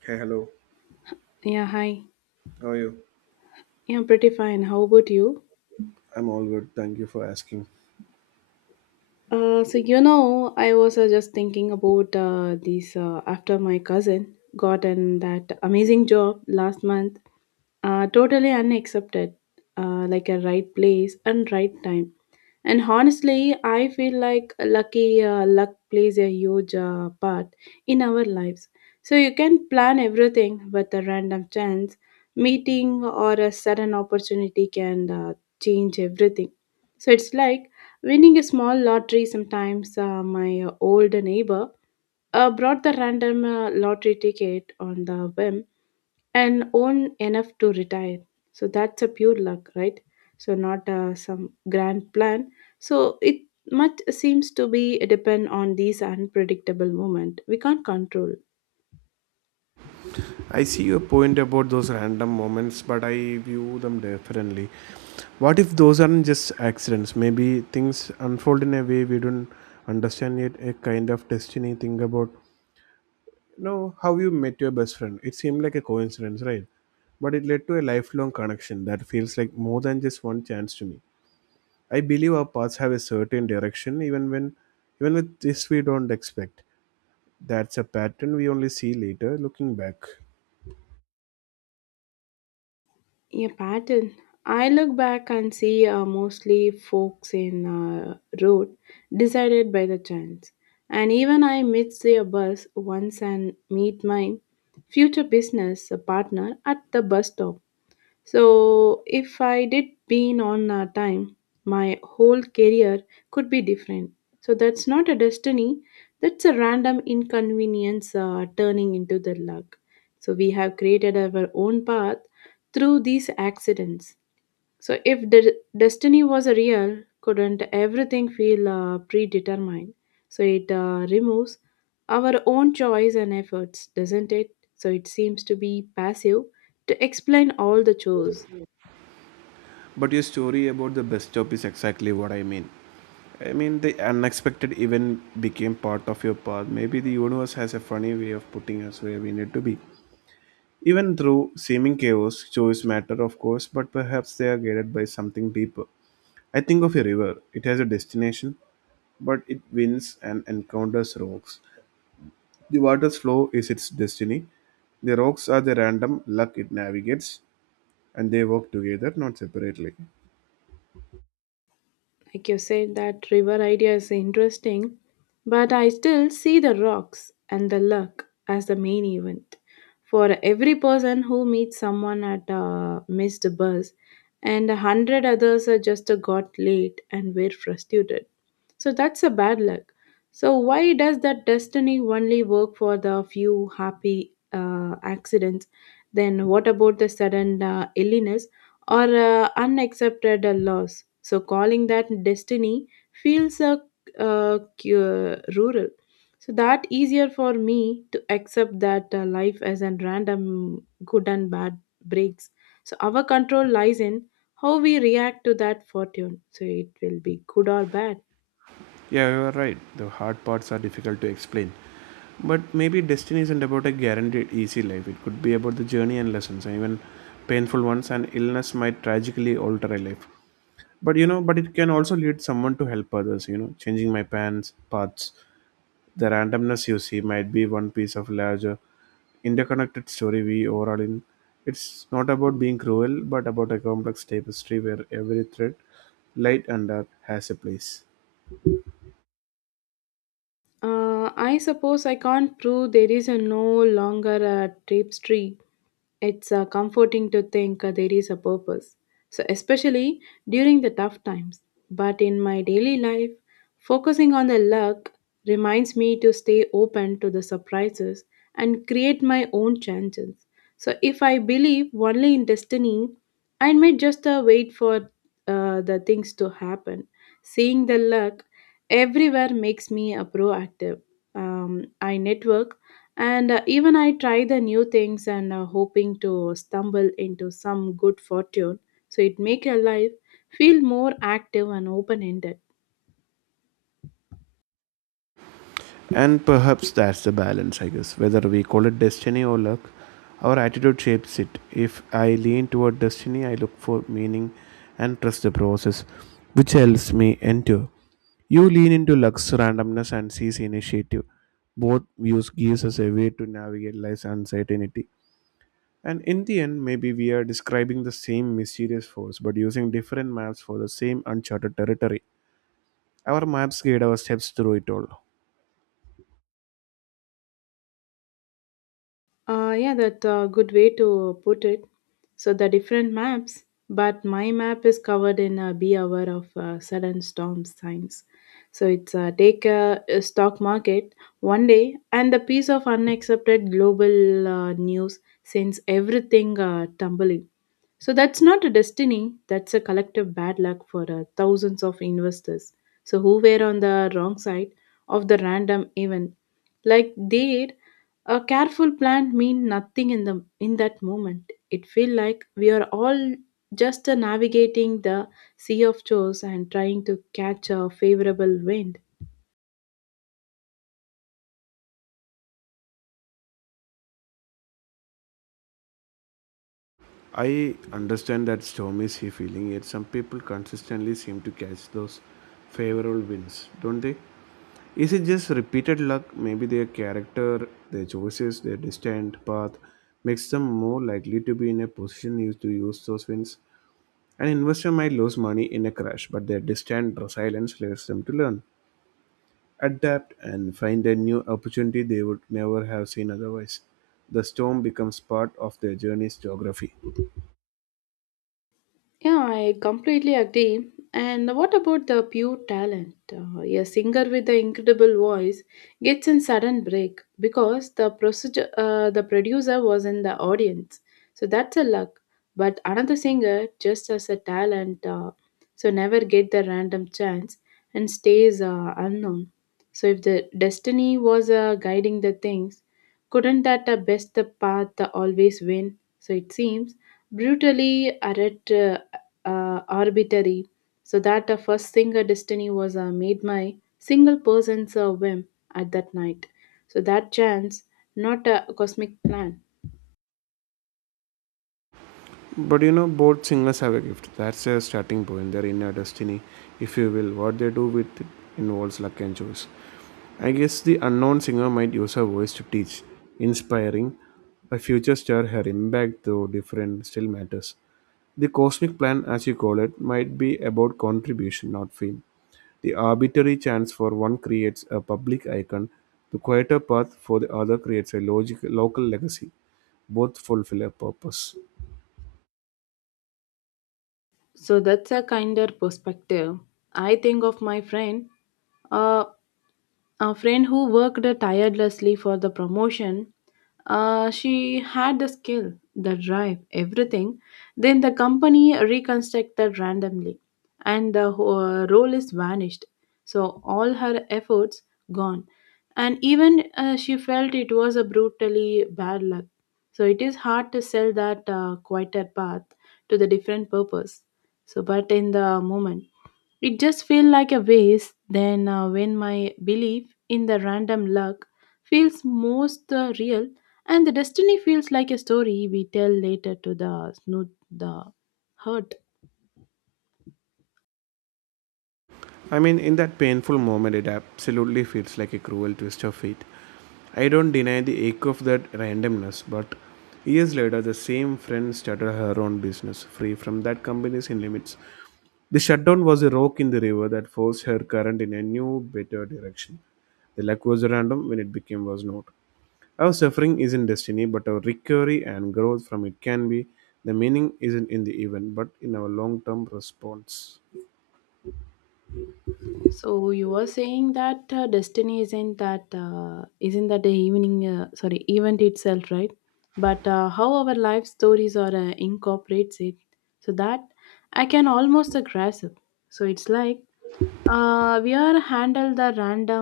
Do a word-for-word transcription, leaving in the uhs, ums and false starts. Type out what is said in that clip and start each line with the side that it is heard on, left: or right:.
right: Hey, hello.
left: Yeah, hi.
right: How are you?
left: Yeah, I'm pretty fine. How about you?
right: I'm all good. Thank you for asking.
left: Uh, so you know, I was uh, just thinking about uh, this uh, after my cousin got in that amazing job last month. Uh, totally unaccepted, uh, like a right place and right time. And honestly, I feel like lucky uh, luck plays a huge uh, part in our lives. So you can plan everything, but a random chance, meeting, or a sudden opportunity can uh, change everything. So it's like winning a small lottery. Sometimes uh, my old neighbor uh, brought the random uh, lottery ticket on the whim and own enough to retire. So that's a pure luck, right? So not uh, some grand plan. So it much seems to be depend on these unpredictable moment we can't control.
right: I see your point about those random moments, but I view them differently. What if those aren't just accidents? Maybe things unfold in a way we don't understand yet, a kind of destiny. Think about you know how you met your best friend. It seemed like a coincidence, right? But it led to a lifelong connection that feels like more than just one chance to me. I believe our paths have a certain direction even when even with this we don't expect. That's a pattern we only see later looking back.
left: Yeah, pattern. I look back and see uh, mostly folks in uh, road decided by the chance. And even I missed their bus once and meet my future business partner at the bus stop. So, if I did been on a time, my whole career could be different. So, that's not a destiny, that's a random inconvenience uh, turning into the luck. So, we have created our own path through these accidents. So, if the destiny was a real, couldn't everything feel uh, predetermined? So, it uh, removes our own choice and efforts, doesn't it? So, it seems to be passive to explain all the chores.
right: But your story about the bus stop is exactly what I mean. I mean, the unexpected event became part of your path. Maybe the universe has a funny way of putting us where we need to be. Even through seeming chaos, choice matter, of course, but perhaps they are guided by something deeper. I think of a river. It has a destination, but it winds and encounters rocks. The water's flow is its destiny. The rocks are the random luck it navigates, and they work together, not separately.
left: Like you said, that river idea is interesting, but I still see the rocks and the luck as the main event. For every person who meets someone at a missed bus, and a hundred others are just got late and were frustrated. So that's a bad luck. So why does that destiny only work for the few happy uh, accidents? Then what about the sudden uh, illness or uh, unaccepted uh, loss? So calling that destiny feels uh, uh, cu- uh, rural. So that easier for me to accept that uh, life as a random good and bad breaks. So our control lies in how we react to that fortune. So it will be good or bad.
right: Yeah, you are right. The hard parts are difficult to explain. But maybe destiny isn't about a guaranteed easy life. It could be about the journey and lessons, and even painful ones. And illness might tragically alter a life. But you know, but it can also lead someone to help others. You know, changing my pants paths, the randomness you see might be one piece of larger interconnected story we overall in. It's not about being cruel, but about a complex tapestry where every thread, light and dark, has a place.
left: Uh, I suppose I can't prove there is a no longer a tapestry. It's uh, comforting to think uh, there is a purpose. So, especially during the tough times. But in my daily life, focusing on the luck reminds me to stay open to the surprises and create my own chances. So, if I believe only in destiny, I might just uh, wait for uh, the things to happen. Seeing the luck everywhere makes me a proactive, um, I network and uh, even I try the new things and uh, hoping to stumble into some good fortune, so it make your life feel more active and open ended.
right: And perhaps that's the balance, I guess. Whether we call it destiny or luck, our attitude shapes it. If I lean toward destiny, I look for meaning and trust the process, which helps me endure. You lean into luck's randomness and seize initiative. Both views gives us a way to navigate life's uncertainty. And in the end, maybe we are describing the same mysterious force, but using different maps for the same uncharted territory. Our maps guide our steps through it all.
left: Uh, yeah, that's a good way to put it. So the different maps, but my map is covered in a B hour of uh, sudden storm signs. So it's uh, take a, a stock market one day, and the piece of unaccepted global uh, news sends everything uh, tumbling. So that's not a destiny, that's a collective bad luck for uh, thousands of investors. So who were on the wrong side of the random event. Like there, a careful plan mean nothing in the in that moment. It feel like we are all just uh, navigating the sea of chores and trying to catch a favorable wind.
right: I understand that storm is he feeling, yet some people consistently seem to catch those favorable winds, don't they? Is it just repeated luck? Maybe their character, their choices, their destined path makes them more likely to be in a position used to use those winds. An investor might lose money in a crash, but their destined resilience leads them to learn, adapt, and find a new opportunity they would never have seen otherwise. The storm becomes part of their journey's geography.
left: Yeah, I completely agree. And what about the pure talent? Uh, a singer with the incredible voice gets in sudden break because the procedure, uh, the producer was in the audience. So that's a luck. But another singer, just as a talent, uh, so never get the random chance and stays uh, unknown. So if the destiny was uh, guiding the things, couldn't that the best the path the always win? So it seems brutally arret, uh, uh, arbitrary, so that the first single destiny was uh, made my single person's uh, whim at that night. So that chance, not a cosmic plan.
right: But you know, both singers have a gift. That's their starting point, their inner destiny, if you will. What they do with it involves luck and choice. I guess the unknown singer might use her voice to teach, inspiring a future star. Her impact, though different, still matters. The cosmic plan, as you call it, might be about contribution, not fame. The arbitrary chance for one creates a public icon, the quieter path for the other creates a logic, local legacy. Both fulfill a purpose.
left: So that's a kinder perspective. I think of my friend uh, A friend who worked tirelessly for the promotion, uh, she had the skill, the drive, everything. Then the company reconstructed randomly, and the whole role is vanished. So all her efforts gone, and even uh, she felt it was a brutally bad luck. So it is hard to sell that uh, quieter path to the different purpose. So, but in the moment. It just feels like a waste then uh, when my belief in the random luck feels most uh, real, and the destiny feels like a story we tell later to the smooth the hurt.
right: I mean, in that painful moment, it absolutely feels like a cruel twist of fate. I don't deny the ache of that randomness, but years later, the same friend started her own business, free from that company's in limits. The shutdown was a rock in the river that forced her current in a new, better direction. The luck was random when it became was not. Our suffering isn't destiny, but our recovery and growth from it can be. The meaning isn't in the event, but in our long term response.
left: So you were saying that uh, destiny isn't that uh, isn't that the evening uh, sorry event itself, right? But uh, how our life stories are uh, incorporates it, so that I can almost uh, grasp. So it's like Uh, we are handle the random